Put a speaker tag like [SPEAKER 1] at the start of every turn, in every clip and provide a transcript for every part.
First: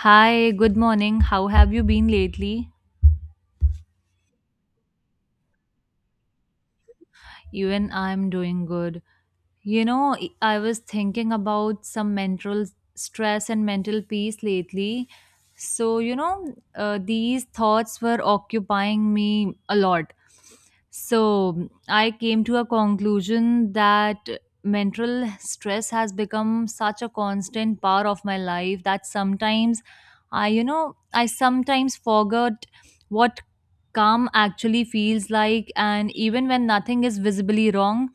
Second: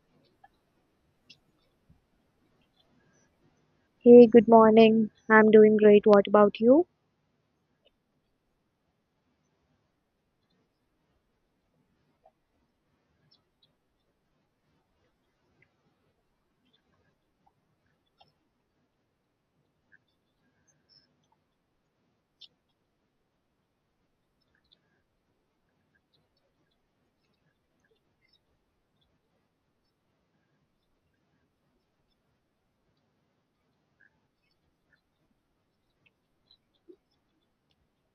[SPEAKER 1] Hi, good morning. How have you been lately?
[SPEAKER 2] Hey, good morning. I'm doing great. What about you?
[SPEAKER 1] Even I'm doing good. You know, I I was thinking about some mental stress and mental peace lately. So, these thoughts were occupying me a lot. So, I came to a conclusion that mental stress has become such a constant part of my life that sometimes I sometimes forget what calm actually feels like. And even when nothing is visibly wrong,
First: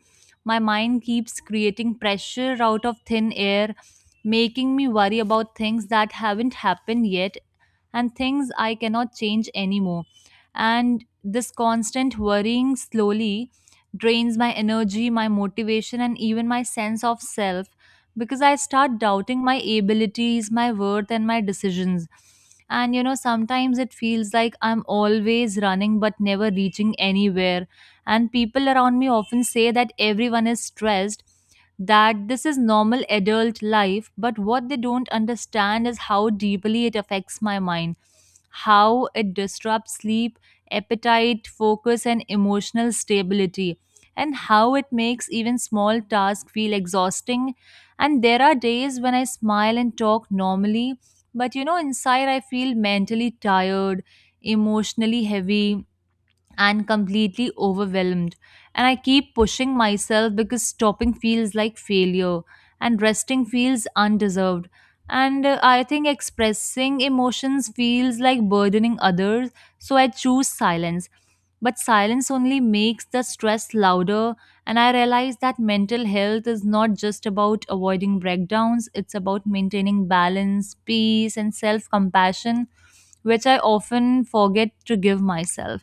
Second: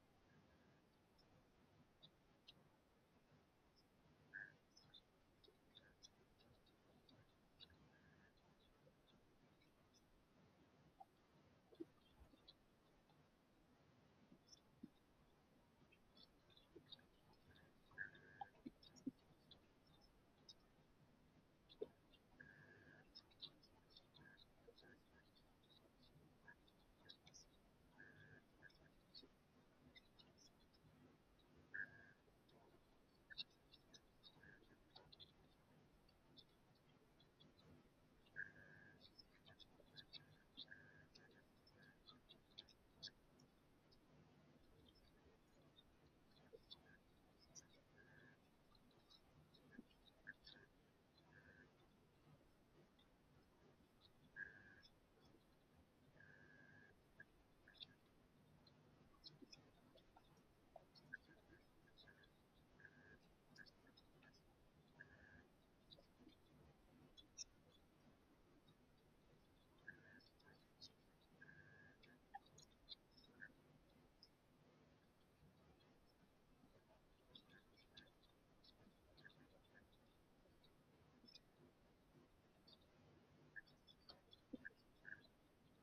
[SPEAKER 1] my mind keeps creating pressure out of thin air, making me worry about things that haven't happened yet and things I cannot change anymore. And this constant worrying slowly drains my energy, my motivation, and even my sense of self because I start doubting my abilities, my worth, and my decisions. And sometimes it feels like I'm always running but never reaching anywhere, and people around me often say that everyone is stressed, that this is normal adult life, but what they don't understand is how deeply it affects my mind, how it disrupts sleep, appetite, focus, and emotional stability, and how it makes even small tasks feel exhausting. And there are days when I smile and talk normally, but inside I feel mentally tired, emotionally heavy, and completely overwhelmed. And I keep pushing myself because stopping feels like failure and resting feels undeserved. And I think expressing emotions feels like burdening others, so I choose silence. But silence only makes the stress louder, and I realize that mental health is not just about avoiding breakdowns, it's about maintaining balance, peace, and self compassion, which I often forget to give myself.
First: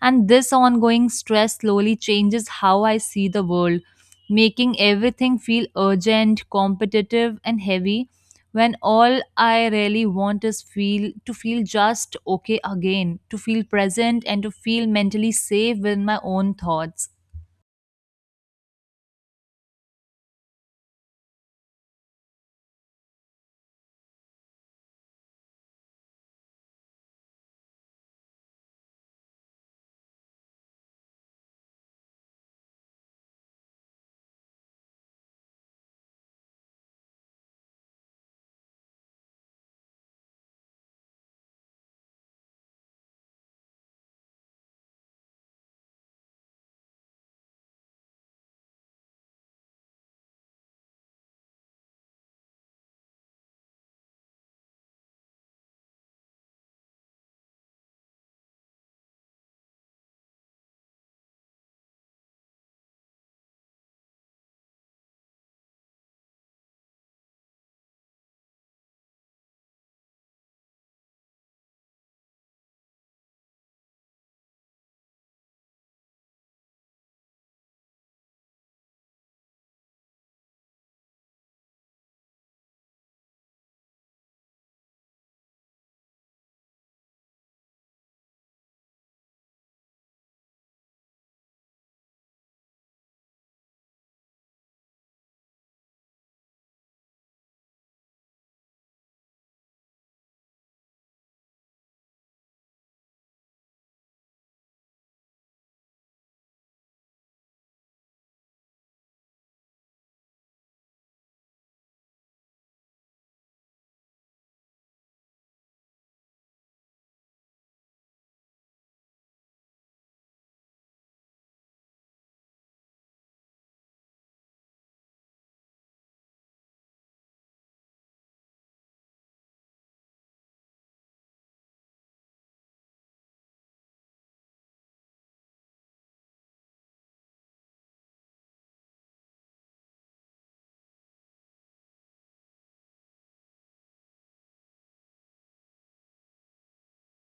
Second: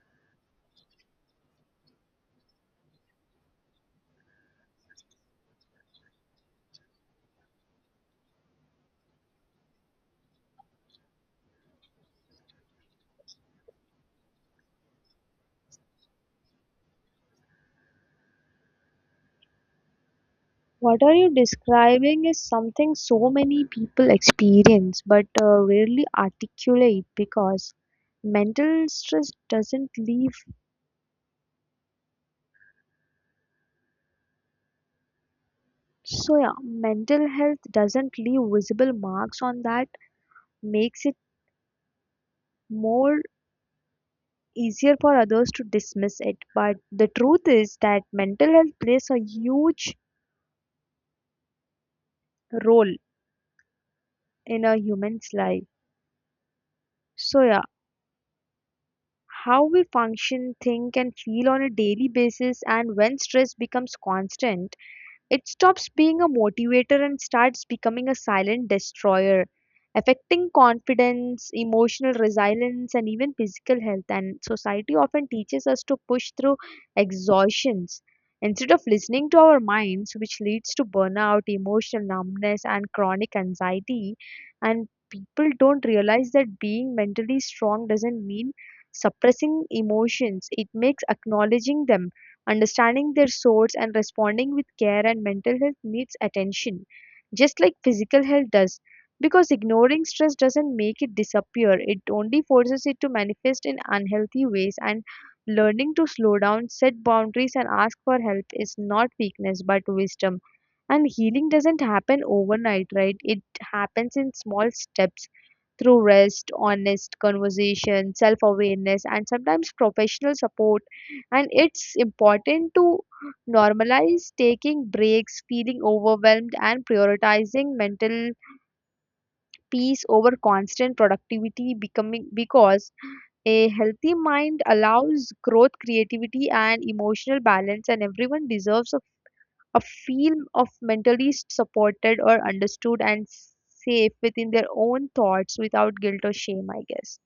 [SPEAKER 1] And this ongoing stress slowly changes how I see the world, making everything feel urgent, competitive, and heavy when all I really want is feel to feel just okay again, to feel present and to feel mentally safe with my own thoughts.
[SPEAKER 2] What are you describing is something so many people experience but rarely articulate because mental stress doesn't leave. So, yeah, mental health doesn't leave visible marks on that, makes it more easier for others to dismiss it. But the truth is that mental health plays a huge role in a human's life. So, yeah, how we function, think, and feel on a daily basis, and when stress becomes constant, it stops being a motivator and starts becoming a silent destroyer, affecting confidence, emotional resilience, and even physical health. And society often teaches us to push through exhaustions instead of listening to our minds, which leads to burnout, emotional numbness, and chronic anxiety. And people don't realize that being mentally strong doesn't mean suppressing emotions, it makes acknowledging them, understanding their source, and responding with care. And mental health needs attention just like physical health does, because ignoring stress doesn't make it disappear, it only forces it to manifest in unhealthy ways. And learning to slow down, set boundaries, and ask for help is not weakness but wisdom. And healing doesn't happen overnight, right? It happens in small steps, through rest, honest conversation, self awareness, and sometimes professional support. And it's important to normalize taking breaks, feeling overwhelmed, and prioritizing mental peace over constant productivity becoming, because a healthy mind allows growth, creativity, and emotional balance. And everyone deserves a feel of mentally supported or understood and safe within their own thoughts without guilt or shame, I guess.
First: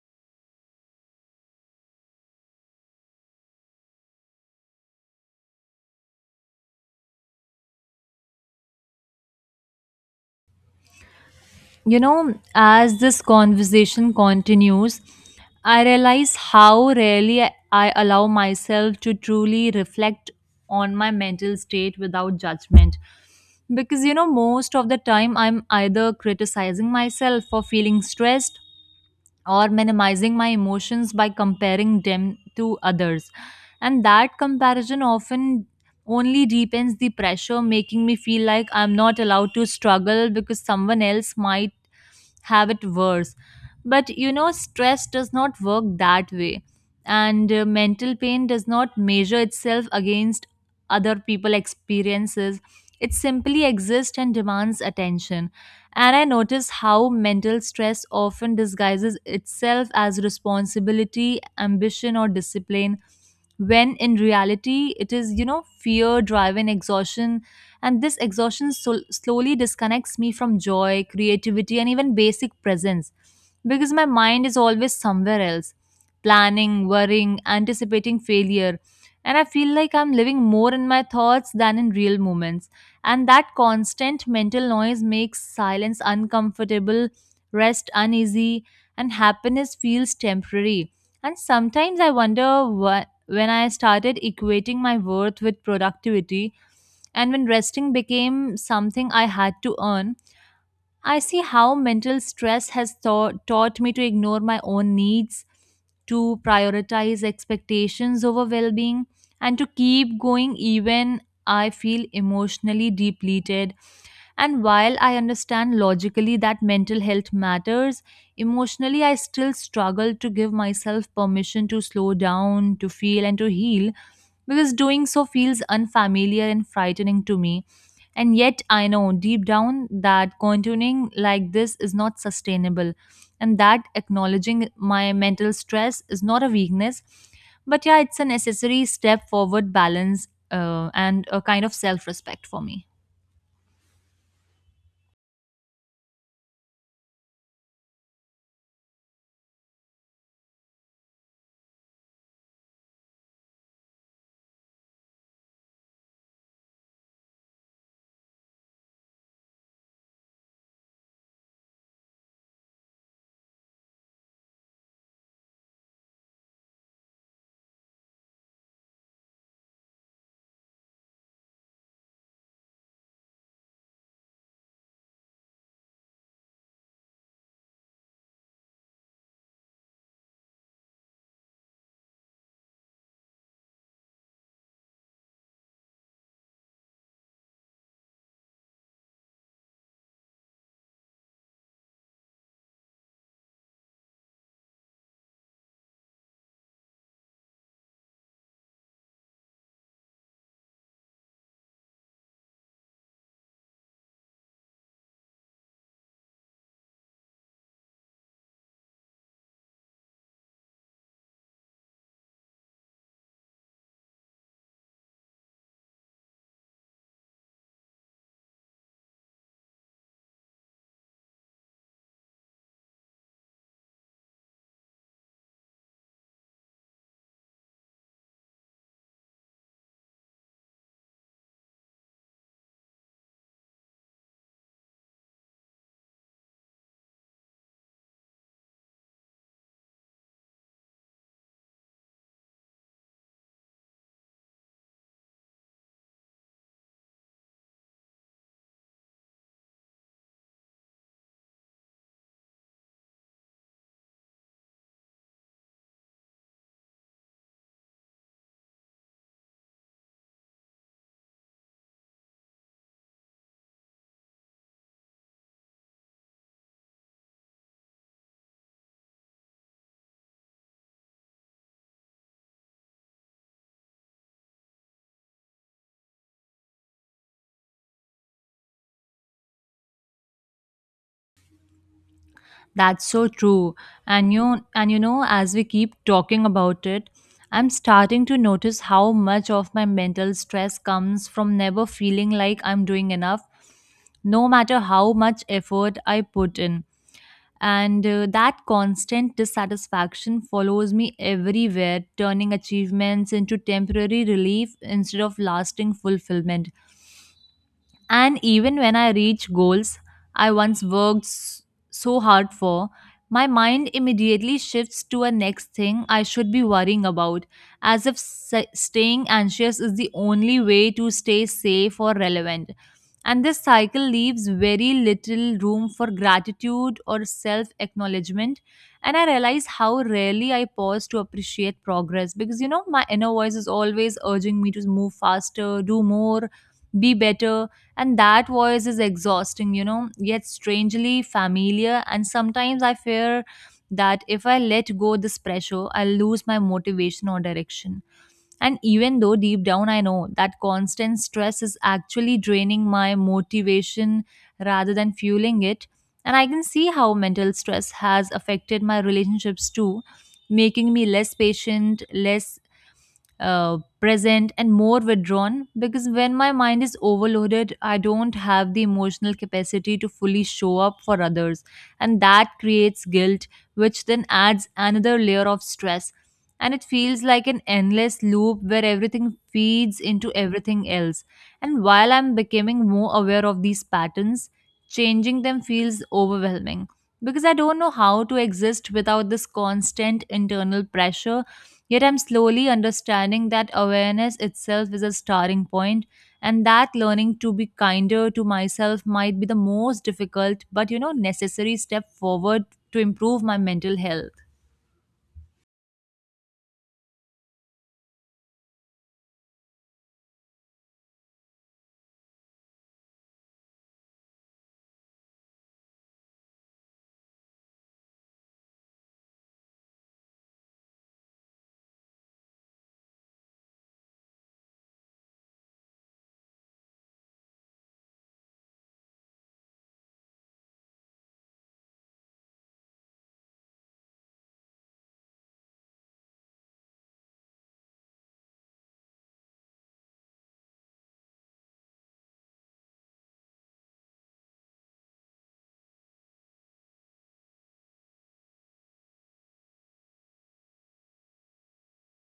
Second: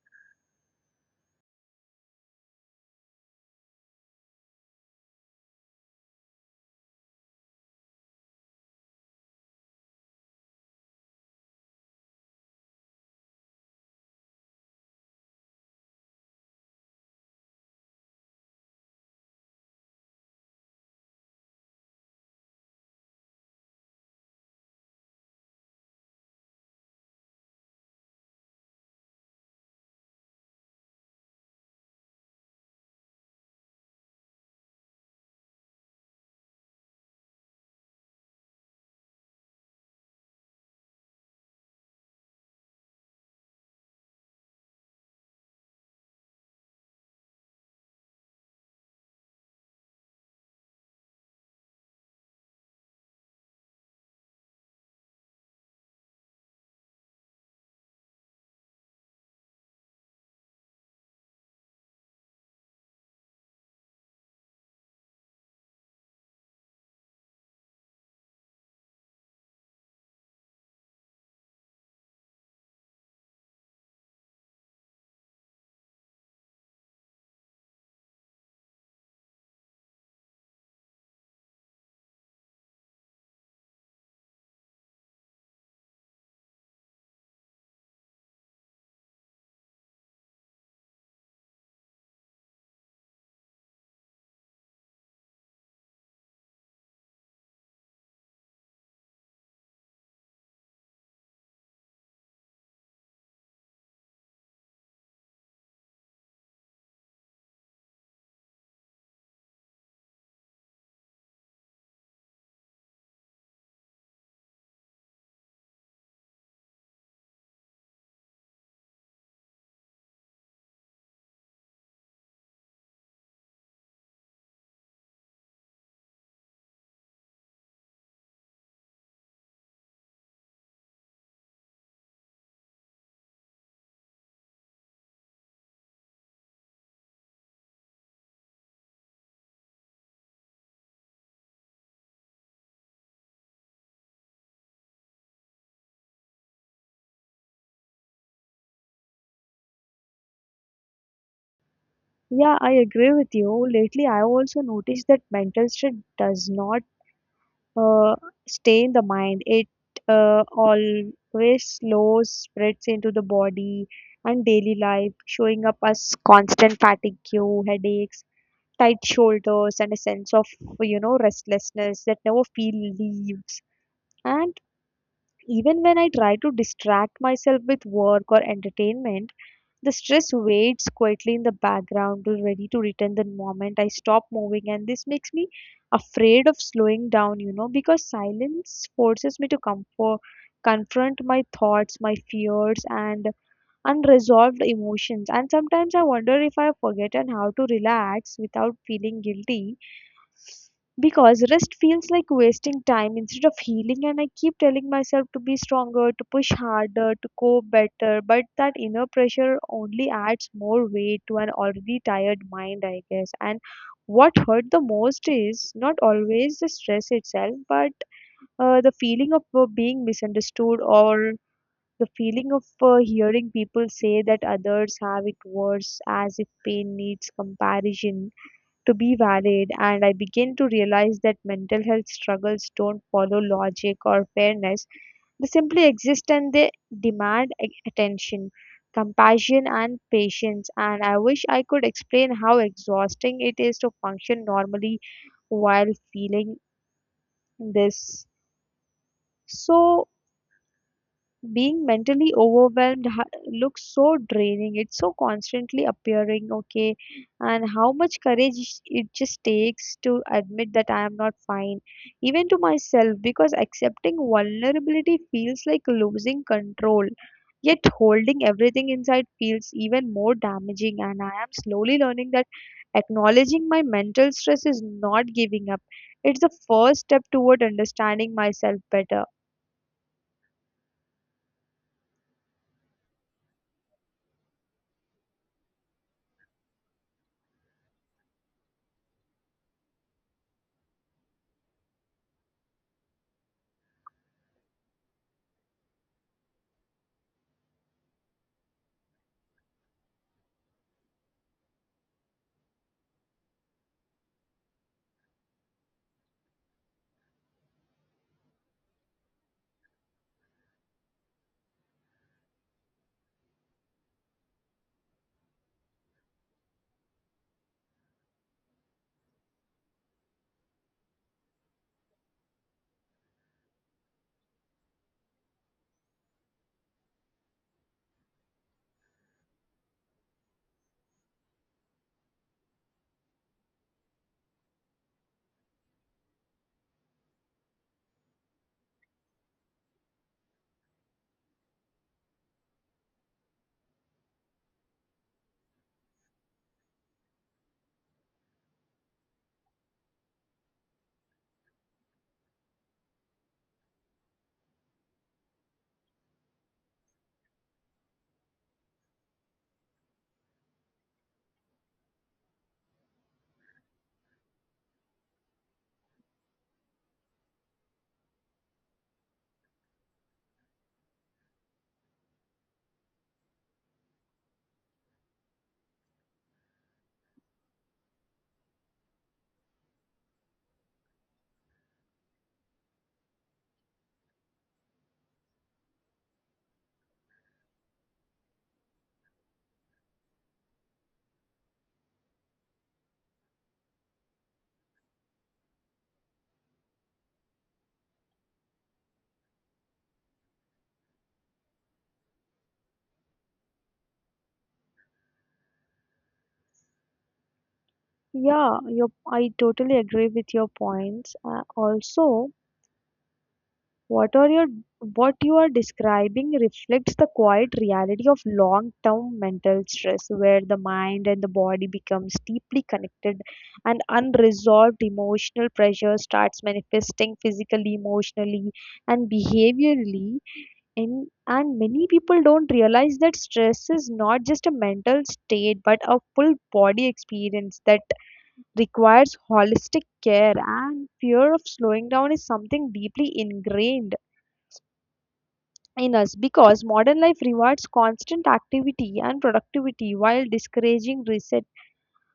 [SPEAKER 1] You know, as this conversation continues, I realize how rarely I allow myself to truly reflect on my mental state without judgment. Because, most of the time I'm either criticizing myself for feeling stressed or minimizing my emotions by comparing them to others. And that comparison often only deepens the pressure, making me feel like I'm not allowed to struggle because someone else might have it worse. But stress does not work that way, and mental pain does not measure itself against other people experiences. It simply exists and demands attention. And I notice how mental stress often disguises itself as responsibility, ambition, or discipline, when in reality, it is fear, driven exhaustion. And this exhaustion slowly disconnects me from joy, creativity, and even basic presence because my mind is always somewhere else planning, worrying, anticipating failure. And I feel like I'm living more in my thoughts than in real moments, and that constant mental noise makes silence uncomfortable, rest uneasy, and happiness feels temporary. And sometimes I wonder when I started equating my worth with productivity, and when resting became something I had to earn. I see how mental stress has taught me to ignore my own needs, to prioritize expectations over well being, and to keep going even I feel emotionally depleted. And while I understand logically that mental health matters, emotionally I still struggle to give myself permission to slow down, to feel, and to heal because doing so feels unfamiliar and frightening to me. And yet, I know deep down that continuing like this is not sustainable, and that acknowledging my mental stress is not a weakness, but yeah, it's a necessary step forward, balance, and a kind of self respect for me.
[SPEAKER 2] Yeah, I agree with you. Lately, I also noticed that mental stress does not uh, stay in the mind. It always slows, spreads into the body and daily life, showing up as constant fatigue, headaches, tight shoulders, and a sense of, you know, restlessness that never feel leaves. And even when I try to distract myself with work or entertainment, the stress waits quietly in the background, ready to return the moment I stop moving. And this makes me afraid of slowing down, you know, because silence forces me to comfort, confront my thoughts, my fears, and unresolved emotions. And sometimes I wonder if I have forgotten how to relax without feeling guilty, because rest feels like wasting time instead of healing. And I keep telling myself to be stronger, to push harder, to cope better, but that inner pressure only adds more weight to an already tired mind, I guess. And what hurt the most is not always the stress itself but the feeling of being misunderstood, or the feeling of hearing people say that others have it worse, as if pain needs comparison to be valid. And I began to realize that mental health struggles don't follow logic or fairness. They simply exist and they demand attention, compassion, and patience. And I wish I could explain how exhausting it is to function normally while feeling this. So, being mentally overwhelmed looks so draining, it's so constantly appearing okay, and how much courage it just takes to admit that I am not fine, even to myself, because accepting vulnerability feels like losing control, yet holding everything inside feels even more damaging. And I am slowly learning that acknowledging my mental stress is not giving up, it's the first step toward understanding myself better.
[SPEAKER 1] That's so true. And you know, as we keep talking about it, I'm starting to notice how much of my mental stress comes from never feeling like I'm doing enough, no matter how much effort I put in. And that constant dissatisfaction follows me everywhere, turning achievements into temporary relief instead of lasting fulfillment. And even when I reach goals I once worked so hard for, my mind immediately shifts to a next thing I should be worrying about, as if staying anxious is the only way to stay safe or relevant. And this cycle leaves very little room for gratitude or self acknowledgement. And I realize how rarely I pause to appreciate progress because, my inner voice is always urging me to move faster, do more, be better. And that voice is exhausting, yet strangely familiar. And sometimes I fear that if I let go this pressure, I'll lose my motivation or direction, and even though deep down I know that constant stress is actually draining my motivation rather than fueling it. And I can see how mental stress has affected my relationships too, making me less patient, less present and more withdrawn because when my mind is overloaded I don't have the emotional capacity to fully show up for others, and that creates guilt, which then adds another layer of stress. And it feels like an endless loop where everything feeds into everything else. And while I'm becoming more aware of these patterns, changing them feels overwhelming because I don't know how to exist without this constant internal pressure. Yet I'm slowly understanding that awareness itself is a starting point, and that learning to be kinder to myself might be the most difficult but necessary step forward to improve my mental health.
[SPEAKER 2] Yeah, I totally agree with your points. Also, what are your what you are describing reflects the quiet reality of long-term mental stress, where the mind and the body becomes deeply connected, and unresolved emotional pressure starts manifesting physically, emotionally, and behaviorally. And many people don't realize that stress is not just a mental state but a full body experience that requires holistic care. And fear of slowing down is something deeply ingrained in us, because modern life rewards constant activity and productivity while discouraging reset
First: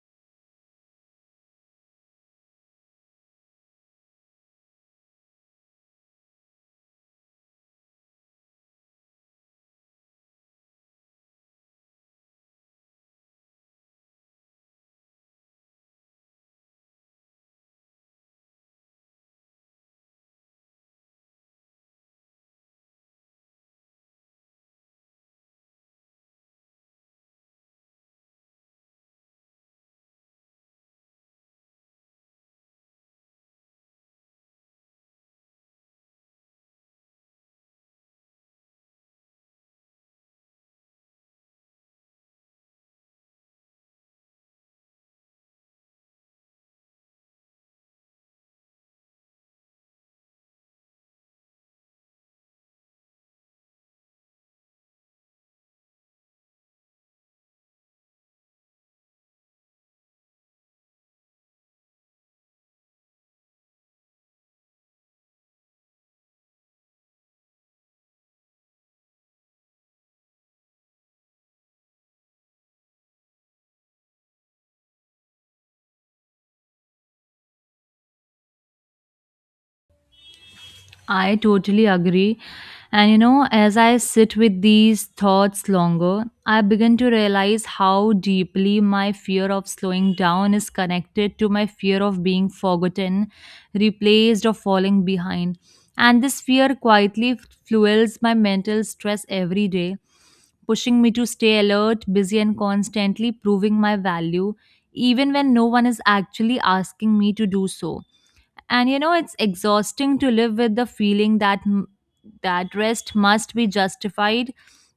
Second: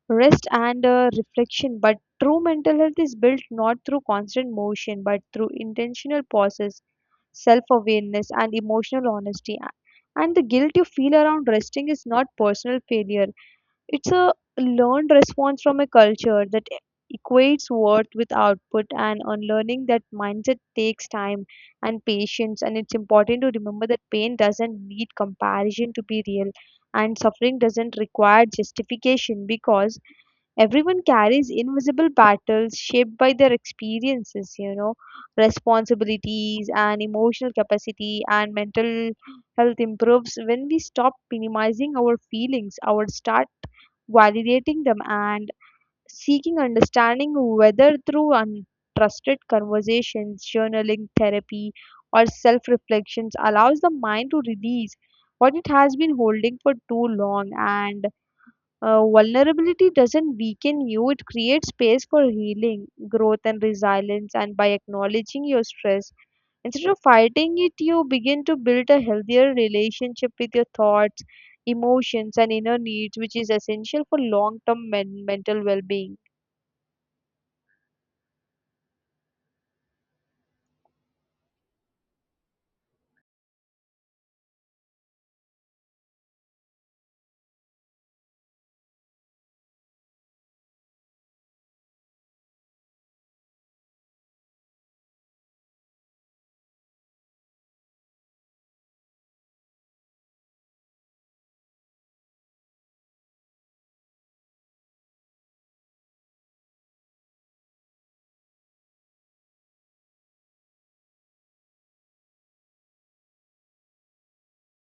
[SPEAKER 2] rest and reflection. But true mental health is built not through constant motion, but through intentional pauses, self awareness, and emotional honesty. And the guilt you feel around resting is not personal failure, it's a learned response from a culture that equates worth with output. And unlearning that mindset takes time and patience. And it's important to remember that pain doesn't need comparison to be real, and suffering doesn't require justification, because everyone carries invisible battles shaped by their experiences, you know, responsibilities and emotional capacity. And mental health improves when we stop minimizing our feelings, our start validating them, and seeking understanding whether through untrusted conversations, journaling, therapy, or self reflections allows the mind to release what it has been holding for too long. And vulnerability doesn't weaken you, it creates space for healing, growth, and resilience. And by acknowledging your stress, instead of fighting it, you begin to build a healthier relationship with your thoughts, emotions, and inner needs, which is essential for long term mental well being.
[SPEAKER 1] I totally agree. And as I sit with these thoughts longer, I begin to realize how deeply my fear of slowing down is connected to my fear of being forgotten, replaced, or falling behind. And this fear quietly fuels my mental stress every day, pushing me to stay alert, busy, and constantly proving my value, even when no one is actually asking me to do so. And it's exhausting to live with the feeling that that rest must be justified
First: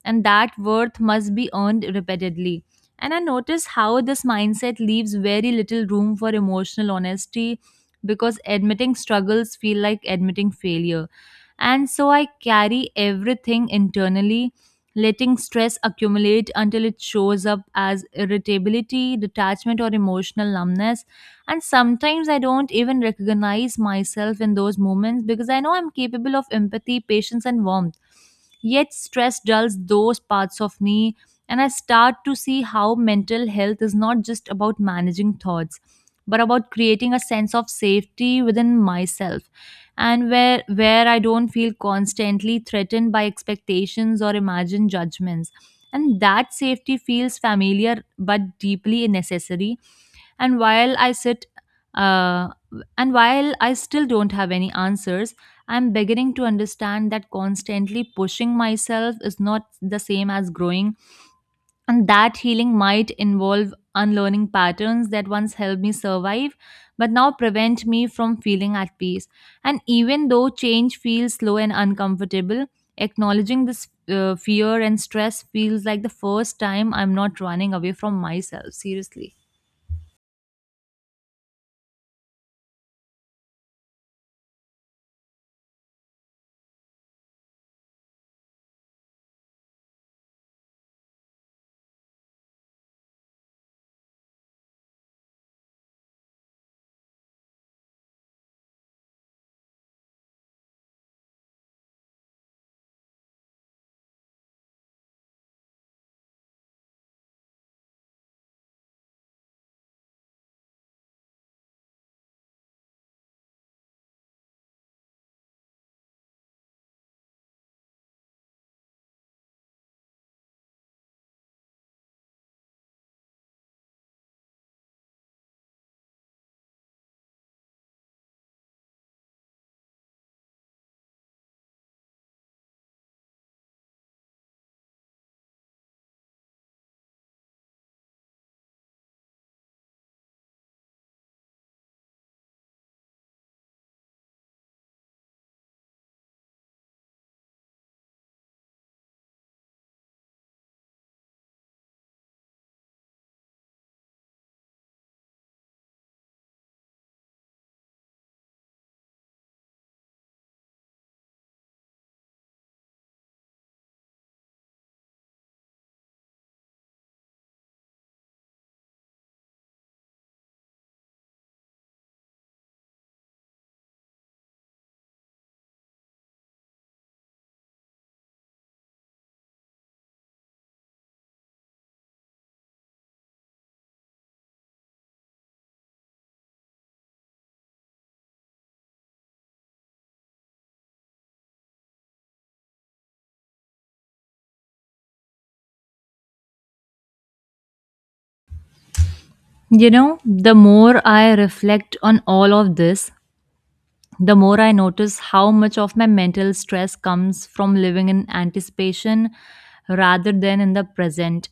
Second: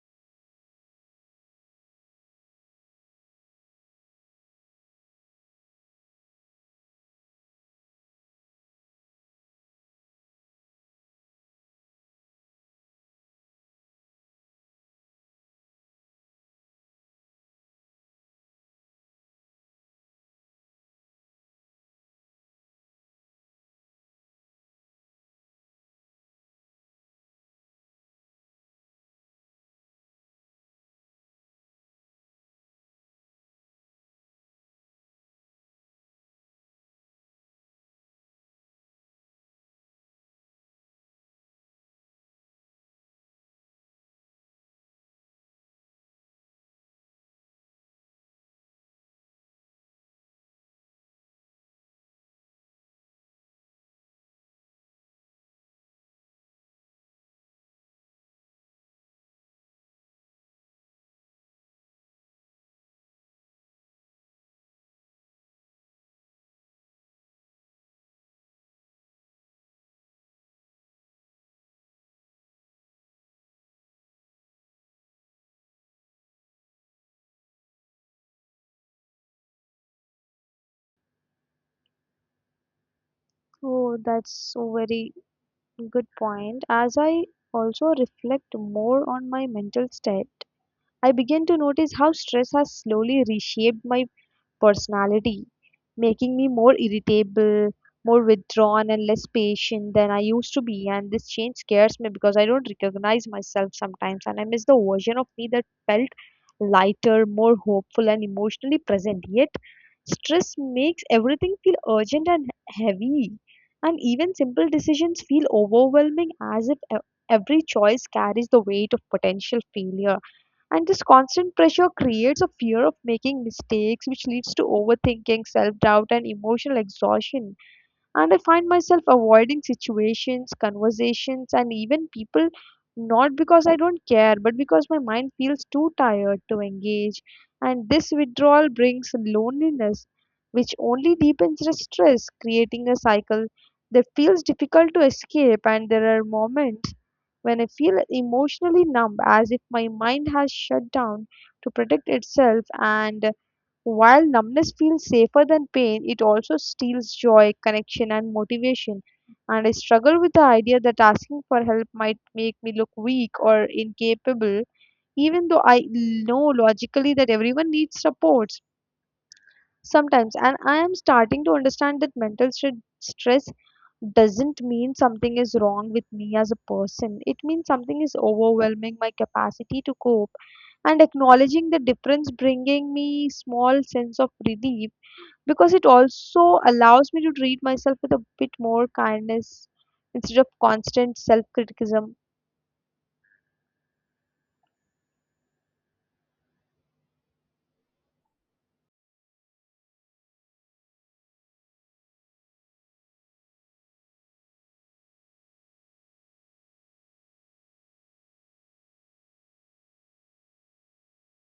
[SPEAKER 1] and that worth must be earned repeatedly. And I notice how this mindset leaves very little room for emotional honesty because admitting struggles feel like admitting failure, and so I carry everything internally, letting stress accumulate until it shows up as irritability, detachment, or emotional numbness. And sometimes I don't even recognize myself in those moments because I know I'm capable of empathy, patience, and warmth. Yet stress dulls those parts of me, and I start to see how mental health is not just about managing thoughts, but about creating a sense of safety within myself, and where I don't feel constantly threatened by expectations or imagined judgments. And that safety feels familiar but deeply necessary. And while i sit uh, and while I still don't have any answers, I'm beginning to understand that constantly pushing myself is not the same as growing, and that healing might involve unlearning patterns that once helped me survive but now prevent me from feeling at peace. And even though change feels slow and uncomfortable, acknowledging this fear and stress feels like the first time I'm not running away from myself, seriously.
[SPEAKER 2] Oh, that's a very good point. As I also reflect more on my mental state, I begin to notice how stress has slowly reshaped my personality, making me more irritable, more withdrawn, and less patient than I used to be. And this change scares me because I don't recognize myself sometimes, and I miss the version of me that felt lighter, more hopeful, and emotionally present. Yet, stress makes everything feel urgent and heavy, and even simple decisions feel overwhelming, as if every choice carries the weight of potential failure. And this constant pressure creates a fear of making mistakes, which leads to overthinking, self doubt, and emotional exhaustion. And I find myself avoiding situations, conversations, and even people, not because I don't care, but because my mind feels too tired to engage. And this withdrawal brings loneliness, which only deepens the stress, creating a cycle that feels difficult to escape. And there are moments when I feel emotionally numb, as if my mind has shut down to protect itself. And while numbness feels safer than pain, it also steals joy, connection, and motivation. And I struggle with the idea that asking for help might make me look weak or incapable, even though I know logically that everyone needs support sometimes. And I am starting to understand that mental stress doesn't mean something is wrong with me as a person, it means something is overwhelming my capacity to cope. And acknowledging the difference bringing me small sense of relief, because it also allows me to treat myself with a bit more kindness instead of constant self criticism.
[SPEAKER 1] You know, the more I reflect on all of this, the more I notice how much of my mental stress comes from living in anticipation rather than in the present.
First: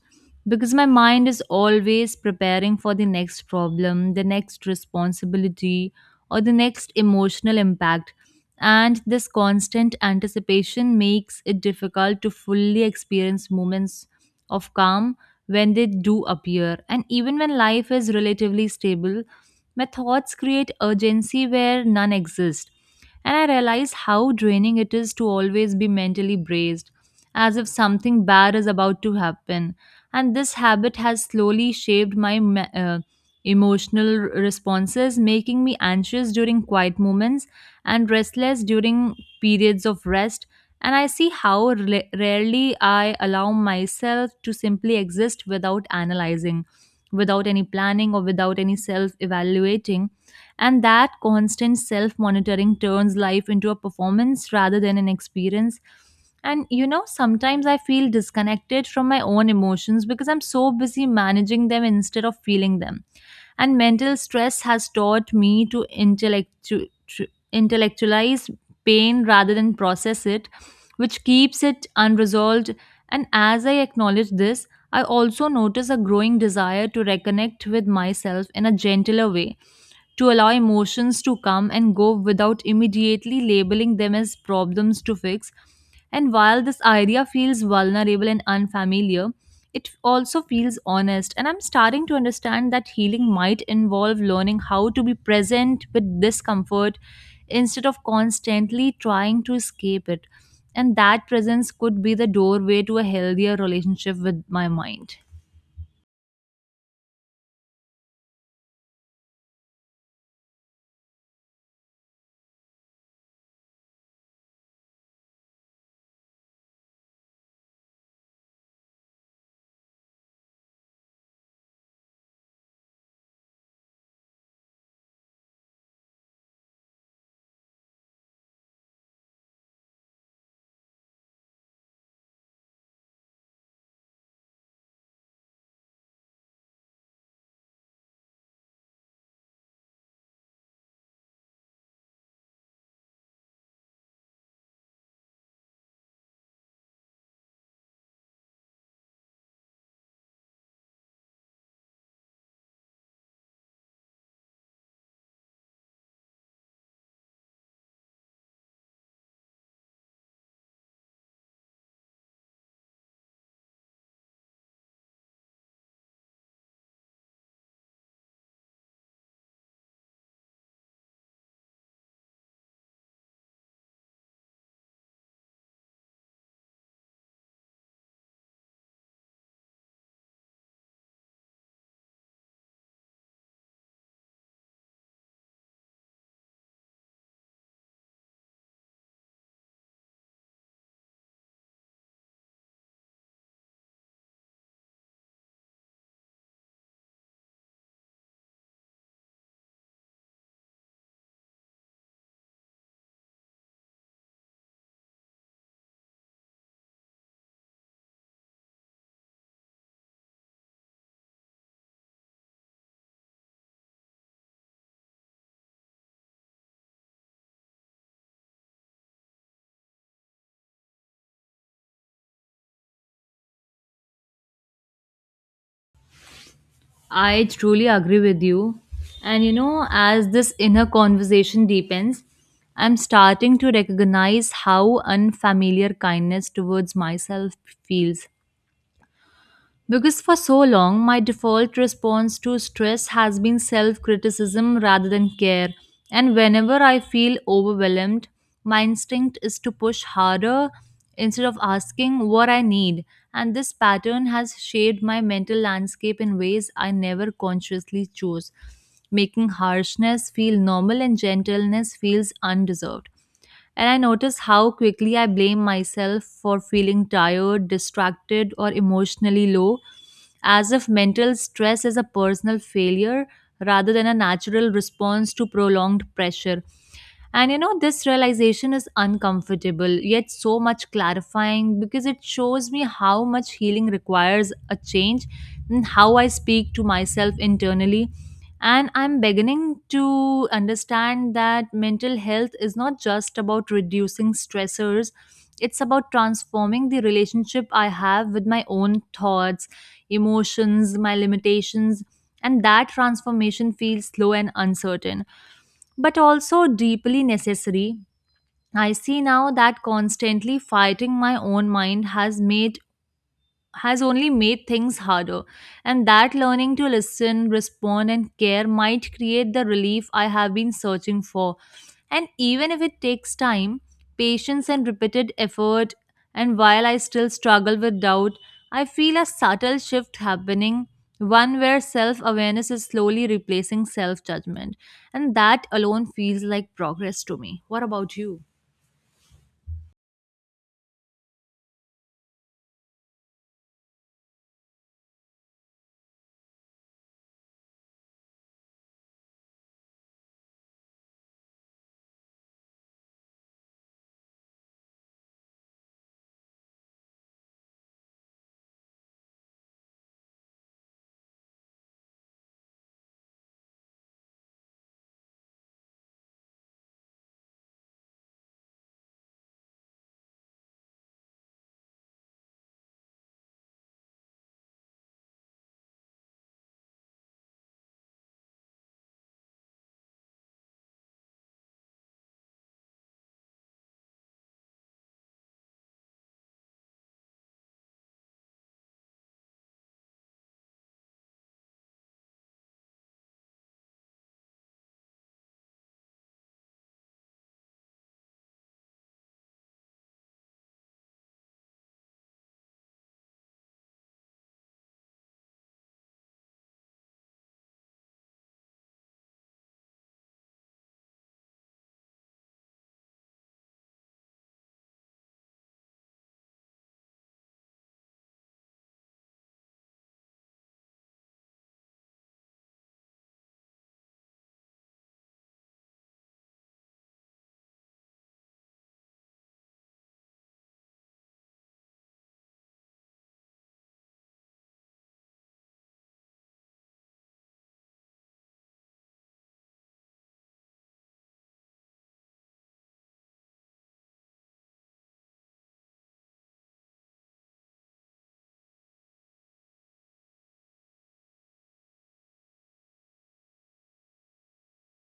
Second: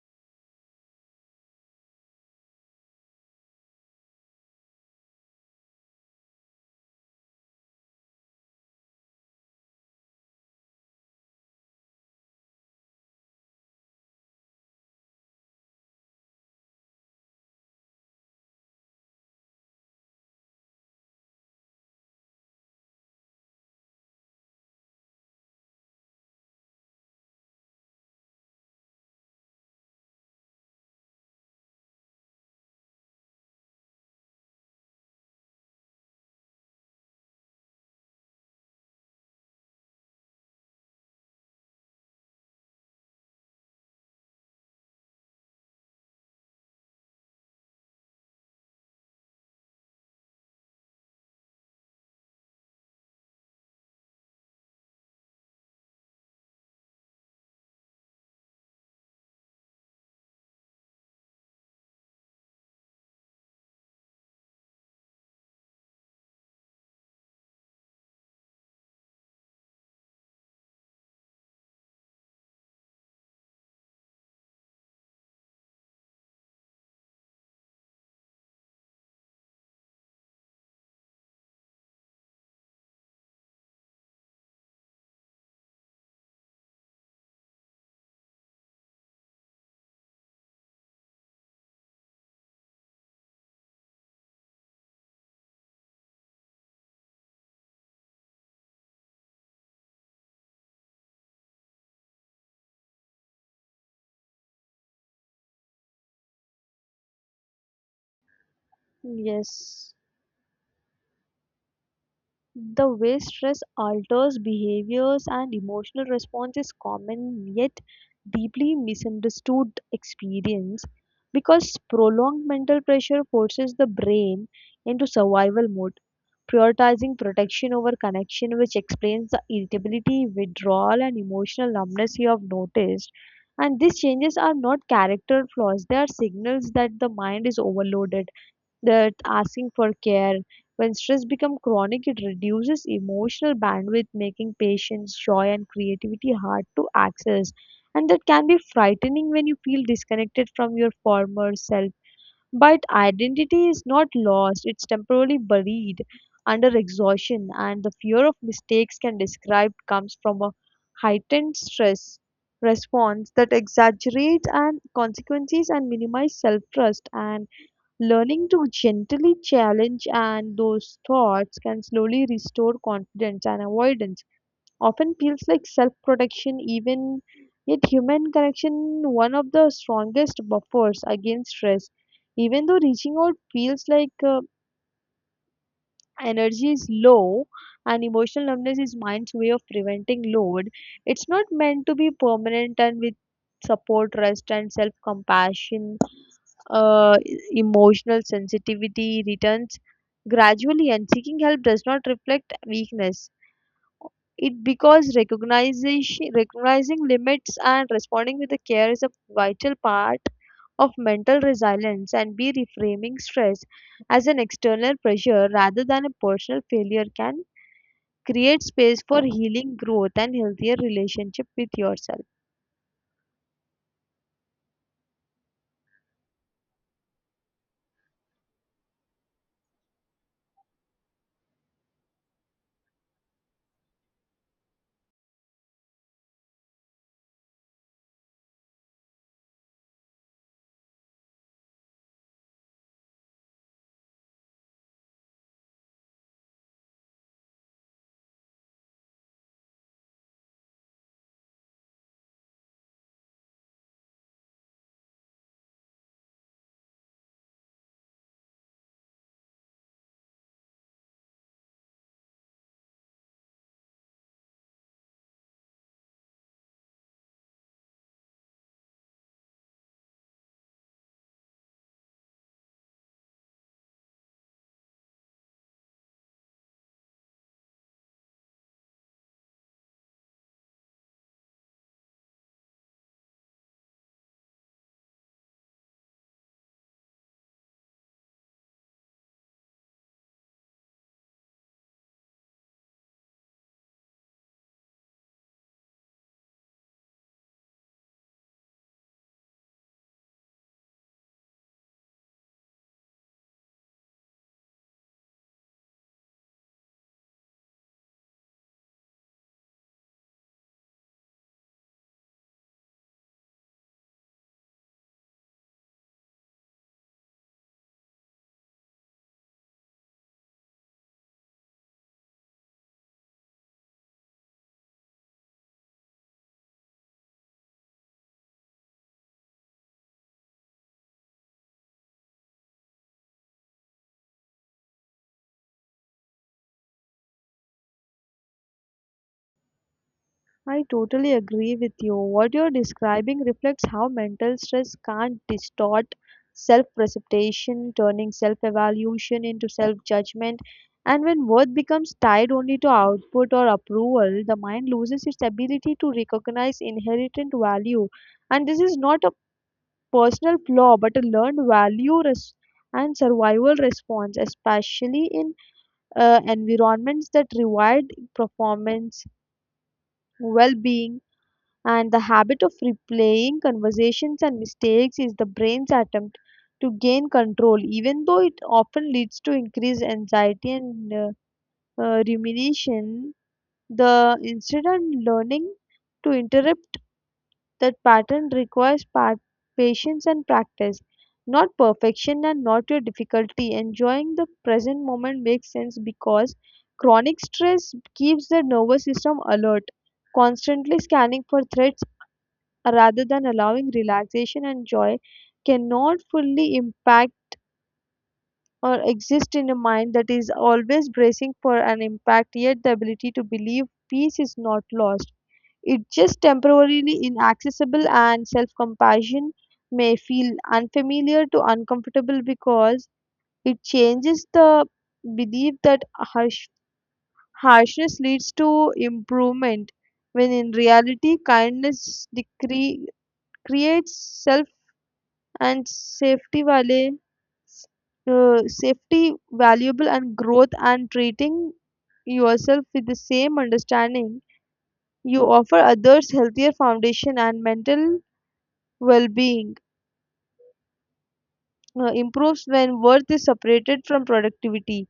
[SPEAKER 1] Because my mind is always preparing for the next problem, the next responsibility, or the next emotional impact. And this constant anticipation makes it difficult to fully experience moments of calm when they do appear. And even when life is relatively stable, my thoughts create urgency where none exist. And I realize how draining it is to always be mentally braced, as if something bad is about to happen. And this habit has slowly shaped my emotional responses, making me anxious during quiet moments and restless during periods of rest. And I see how rarely I allow myself to simply exist without analyzing, without any planning, or without any self evaluating. And that constant self monitoring turns life into a performance rather than an experience. And sometimes I feel disconnected from my own emotions because I'm so busy managing them instead of feeling them. And mental stress has taught me to intellectualize pain rather than process it, which keeps it unresolved. And as I acknowledge this, I also notice a growing desire to reconnect with myself in a gentler way, to allow emotions to come and go without immediately labeling them as problems to fix. And while this idea feels vulnerable and unfamiliar, it also feels honest. And I'm starting to understand that healing might involve learning how to be present with discomfort instead of constantly trying to escape it. And that presence could be the doorway to a healthier relationship with my mind.
[SPEAKER 2] Yes. The way stress alters behaviors and emotional response is common yet deeply misunderstood experience, because prolonged mental pressure forces the brain into survival mode, prioritizing protection over connection, which explains the irritability, withdrawal, and emotional numbness you have noticed. And these changes are not character flaws, they are signals that the mind is overloaded, that asking for care. When stress becomes chronic, it reduces emotional bandwidth, making patience, joy, and creativity hard to access. And that can be frightening when you feel disconnected from your former self. But identity is not lost, it's temporarily buried under exhaustion. And the fear of mistakes can describe comes from a heightened stress response that exaggerates and consequences and minimize self trust. And learning to gently challenge and those thoughts can slowly restore confidence and avoidance. Often feels like self protection, even yet human connection one of the strongest buffers against stress. Even though reaching out feels like energy is low and emotional numbness is mind's way of preventing load, it's not meant to be permanent. And with support, rest, and self compassion, uh, emotional sensitivity returns gradually. And seeking help does not reflect weakness. It because recognition, recognizing limits and responding with the care is a vital part of mental resilience. And be reframing stress as an external pressure rather than a personal failure can create space for healing, growth, and healthier relationship with yourself.
[SPEAKER 1] I truly agree with you. And as this inner conversation deepens, I'm starting to recognize how unfamiliar kindness towards myself feels. Because for so long, my default response to stress has been self criticism rather than care. And whenever I feel overwhelmed, my instinct is to push harder instead of asking what I need. And this pattern has shaped my mental landscape in ways I never consciously chose, making harshness feel normal and gentleness feels undeserved. And I notice how quickly I blame myself for feeling tired, distracted, or emotionally low, as if mental stress is a personal failure rather than a natural response to prolonged pressure. And this realization is uncomfortable, yet so much clarifying because it shows me how much healing requires a change and how I speak to myself internally. And I'm beginning to understand that mental health is not just about reducing stressors, it's about transforming the relationship I have with my own thoughts, emotions, my limitations. And that transformation feels slow and uncertain, but also deeply necessary. I see now that constantly fighting my own mind has only made things harder. And that learning to listen, respond, and care might create the relief I have been searching for. And even if it takes time, patience, and repeated effort, and while I still struggle with doubt, I feel a subtle shift happening, one where self awareness is slowly replacing self judgment. And that alone feels like progress to me. What about you?
[SPEAKER 2] I totally agree with you. What you're describing reflects how mental stress can't distort self precipitation, turning self evaluation into self judgment. And when worth becomes tied only to output or approval, the mind loses its ability to recognize inherent value. And this is not a personal flaw but a learned value and survival response, especially in environments that reward performance, well being. And the habit of replaying conversations and mistakes is the brain's attempt to gain control, even though it often leads to increased anxiety and rumination. The instead and learning to interrupt that pattern requires patience and practice, not perfection, and not your difficulty. Enjoying the present moment makes sense because chronic stress keeps the nervous system alert, constantly scanning for threats rather than allowing relaxation. And joy cannot fully impact or exist in a mind that is always bracing for an impact, yet the ability to believe peace is not lost. It's just temporarily inaccessible, and self compassion may feel unfamiliar to uncomfortable because it changes the belief that harshness leads to improvement, when in reality, creates self and safety valuable and growth, and treating yourself with the same understanding you offer others healthier foundation and mental well-being improves when worth is separated from productivity,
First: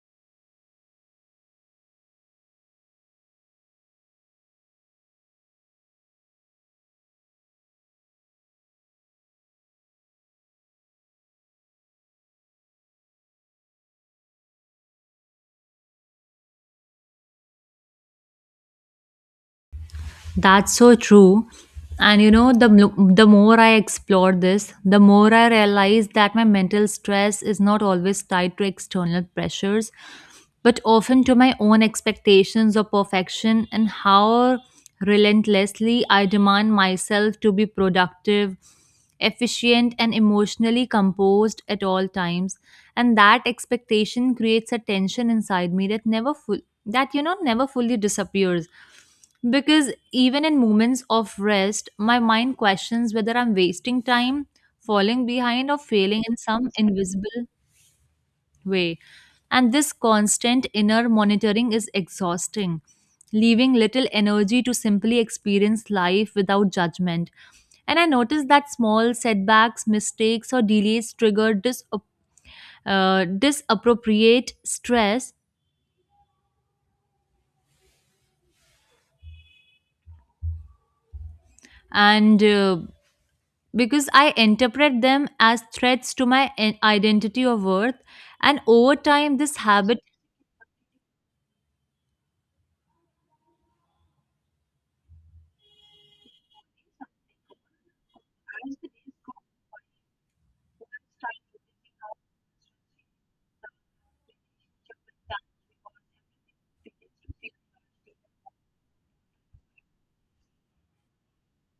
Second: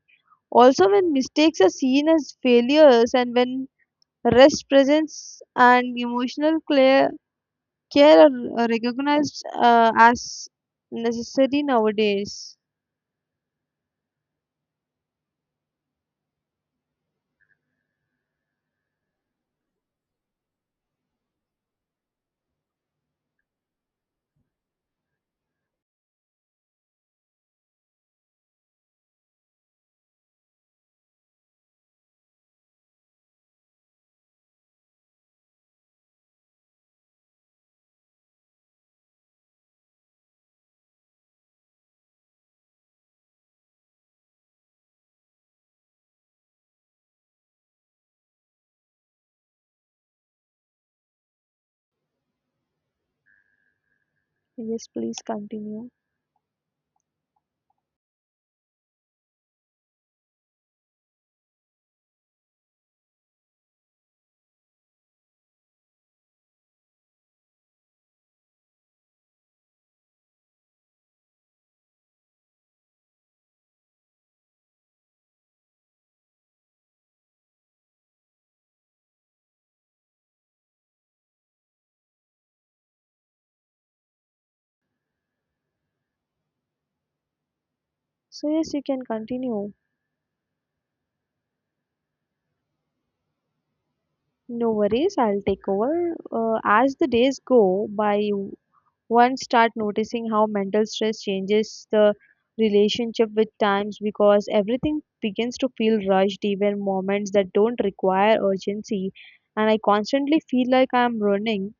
[SPEAKER 2] also when mistakes are seen as failures and when rest presence and emotional clear, care are recognized as necessary nowadays.
[SPEAKER 1] That's so true. And you know, the more I explore this, the more I realize that my mental stress is not always tied to external pressures, but often to my own expectations of perfection and how relentlessly I demand myself to be productive, efficient, and emotionally composed at all times. And that expectation creates a tension inside me that never full that you know never fully disappears because even in moments of rest, my mind questions whether I'm wasting time,
[SPEAKER 2] Yes, please
[SPEAKER 1] falling behind, or
[SPEAKER 2] continue.
[SPEAKER 1] failing in some invisible way. And this constant inner monitoring is exhausting, leaving little energy to simply experience life without judgment. And I noticed that small setbacks, mistakes, or delays trigger disappropriate stress and because I interpret them as threats to my identity or worth.
[SPEAKER 2] So
[SPEAKER 1] And
[SPEAKER 2] yes, you
[SPEAKER 1] over
[SPEAKER 2] can
[SPEAKER 1] time, this
[SPEAKER 2] continue.
[SPEAKER 1] habit,
[SPEAKER 2] No worries, I'll take over. As the days go by, one start noticing how mental stress changes the relationship with times, because everything begins to feel rushed, even moments that don't require urgency. And I constantly feel like I'm running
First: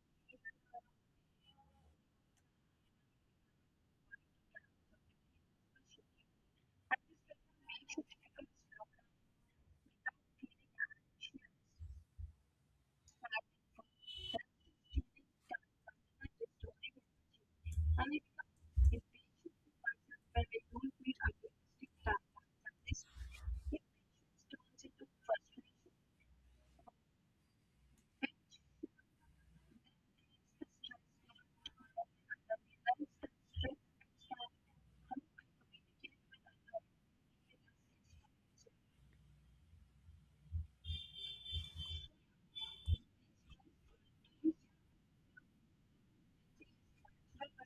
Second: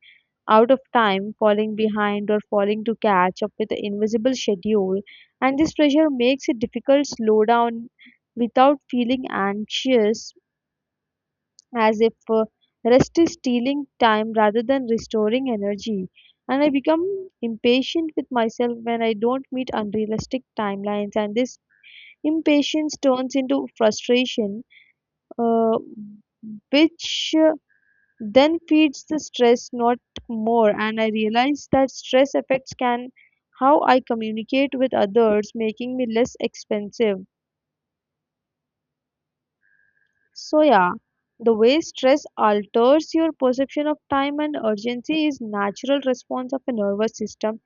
[SPEAKER 2] out of time, falling behind, or falling to catch up with the invisible schedule. And this pressure makes it difficult to slow down without feeling anxious, as if rest is stealing time rather than restoring energy. And I become impatient with myself when I don't meet unrealistic timelines, and this impatience turns into frustration, uh, which then feeds the stress, not more. And I realize that stress affects can how I communicate with others, making me less expensive. So, yeah, the way stress alters your perception of time and urgency is natural response of a nervous system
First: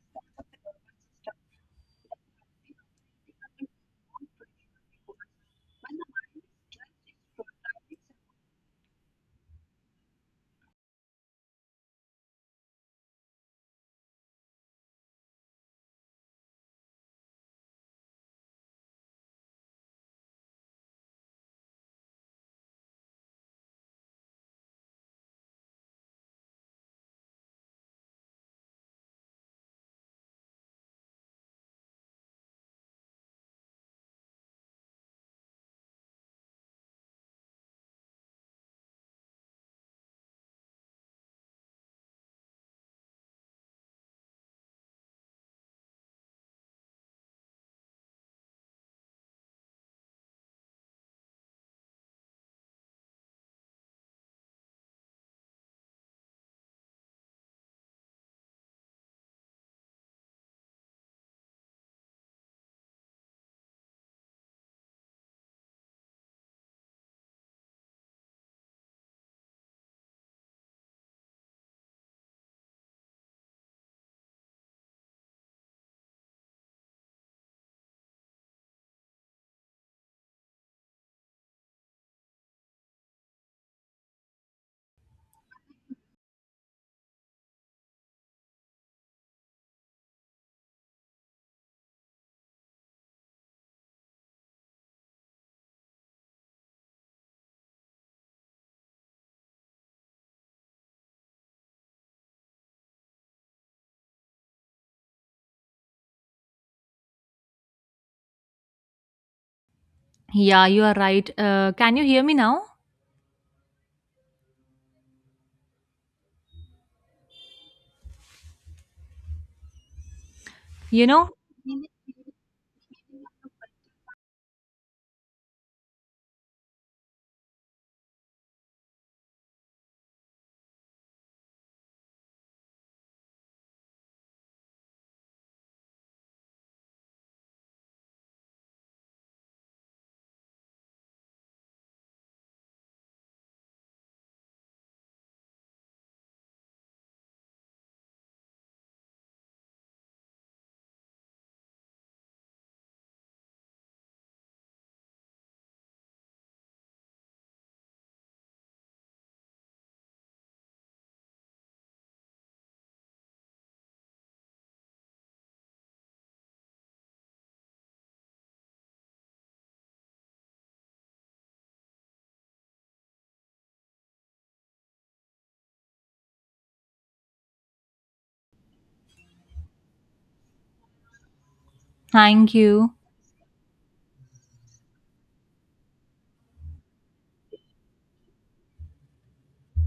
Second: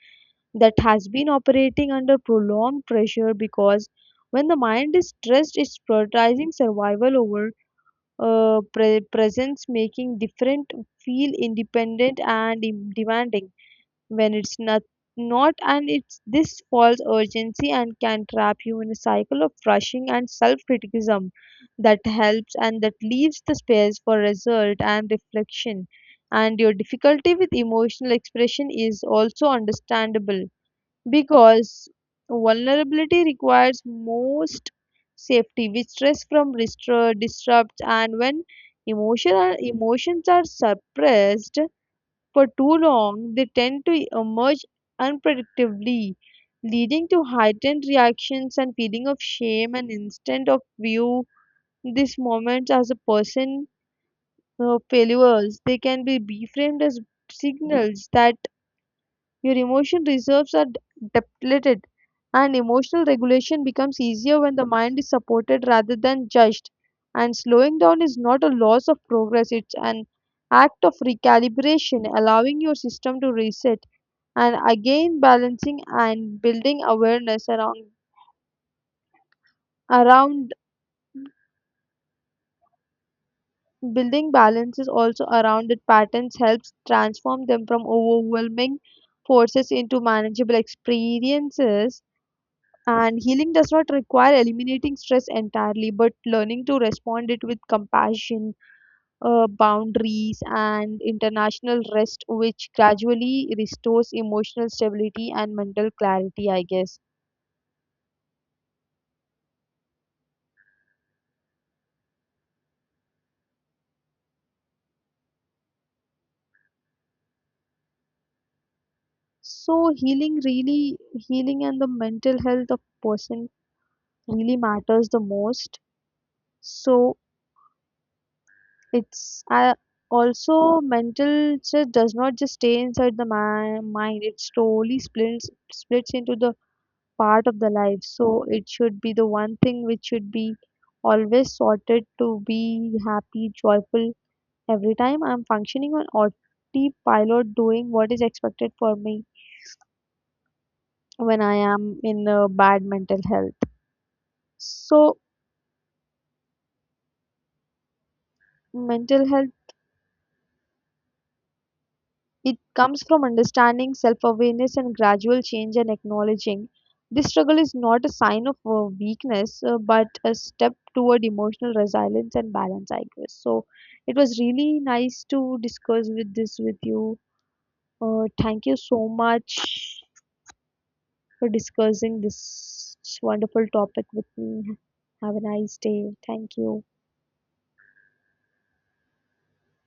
[SPEAKER 2] that has been operating under prolonged pressure, because when the mind is stressed, it's prioritizing survival over presence, making different feel independent and demanding when it's not, and it's this false urgency and can trap you in a cycle of rushing and self-criticism that helps, and that leaves the space for result and reflection. And your difficulty with emotional expression is also understandable, because vulnerability requires most safety, which stress from disrupts, and when emotional emotions are suppressed for too long, they tend to emerge unpredictably, leading to heightened reactions and feeling of shame, and instead of view these moments as a person failures. They can be reframed as signals that your emotion reserves are depleted, and emotional regulation becomes easier when the mind is supported rather than judged. And slowing down is not a loss of progress, it's an act of recalibration, allowing your system to reset and again balancing and building awareness around building balances also around it patterns, helps transform them from overwhelming forces into manageable experiences. And healing does not require eliminating stress entirely, but learning to respond it with compassion, boundaries and international rest, which gradually restores emotional stability and mental clarity, I guess.
[SPEAKER 1] yeah, you are right. Can you hear me now?
[SPEAKER 2] So healing, really
[SPEAKER 1] You know?
[SPEAKER 2] healing, and the mental health of person really matters the most. So it's I also mental stress does not just stay inside the mind. It slowly splits into the part of the life. So it should be the one thing which should be always sorted to be happy, joyful. Every time I'm functioning on autopilot, doing what is expected for me when I am in a bad mental health. So, mental health, it comes from understanding, self awareness, and gradual change and acknowledging. This struggle is not a sign of weakness, but a step toward emotional resilience and balance, I guess. So, it was really nice to discuss with this with you. Thank you so much for discussing
[SPEAKER 1] Thank you.
[SPEAKER 2] this wonderful topic with me. Have a nice day. Thank you.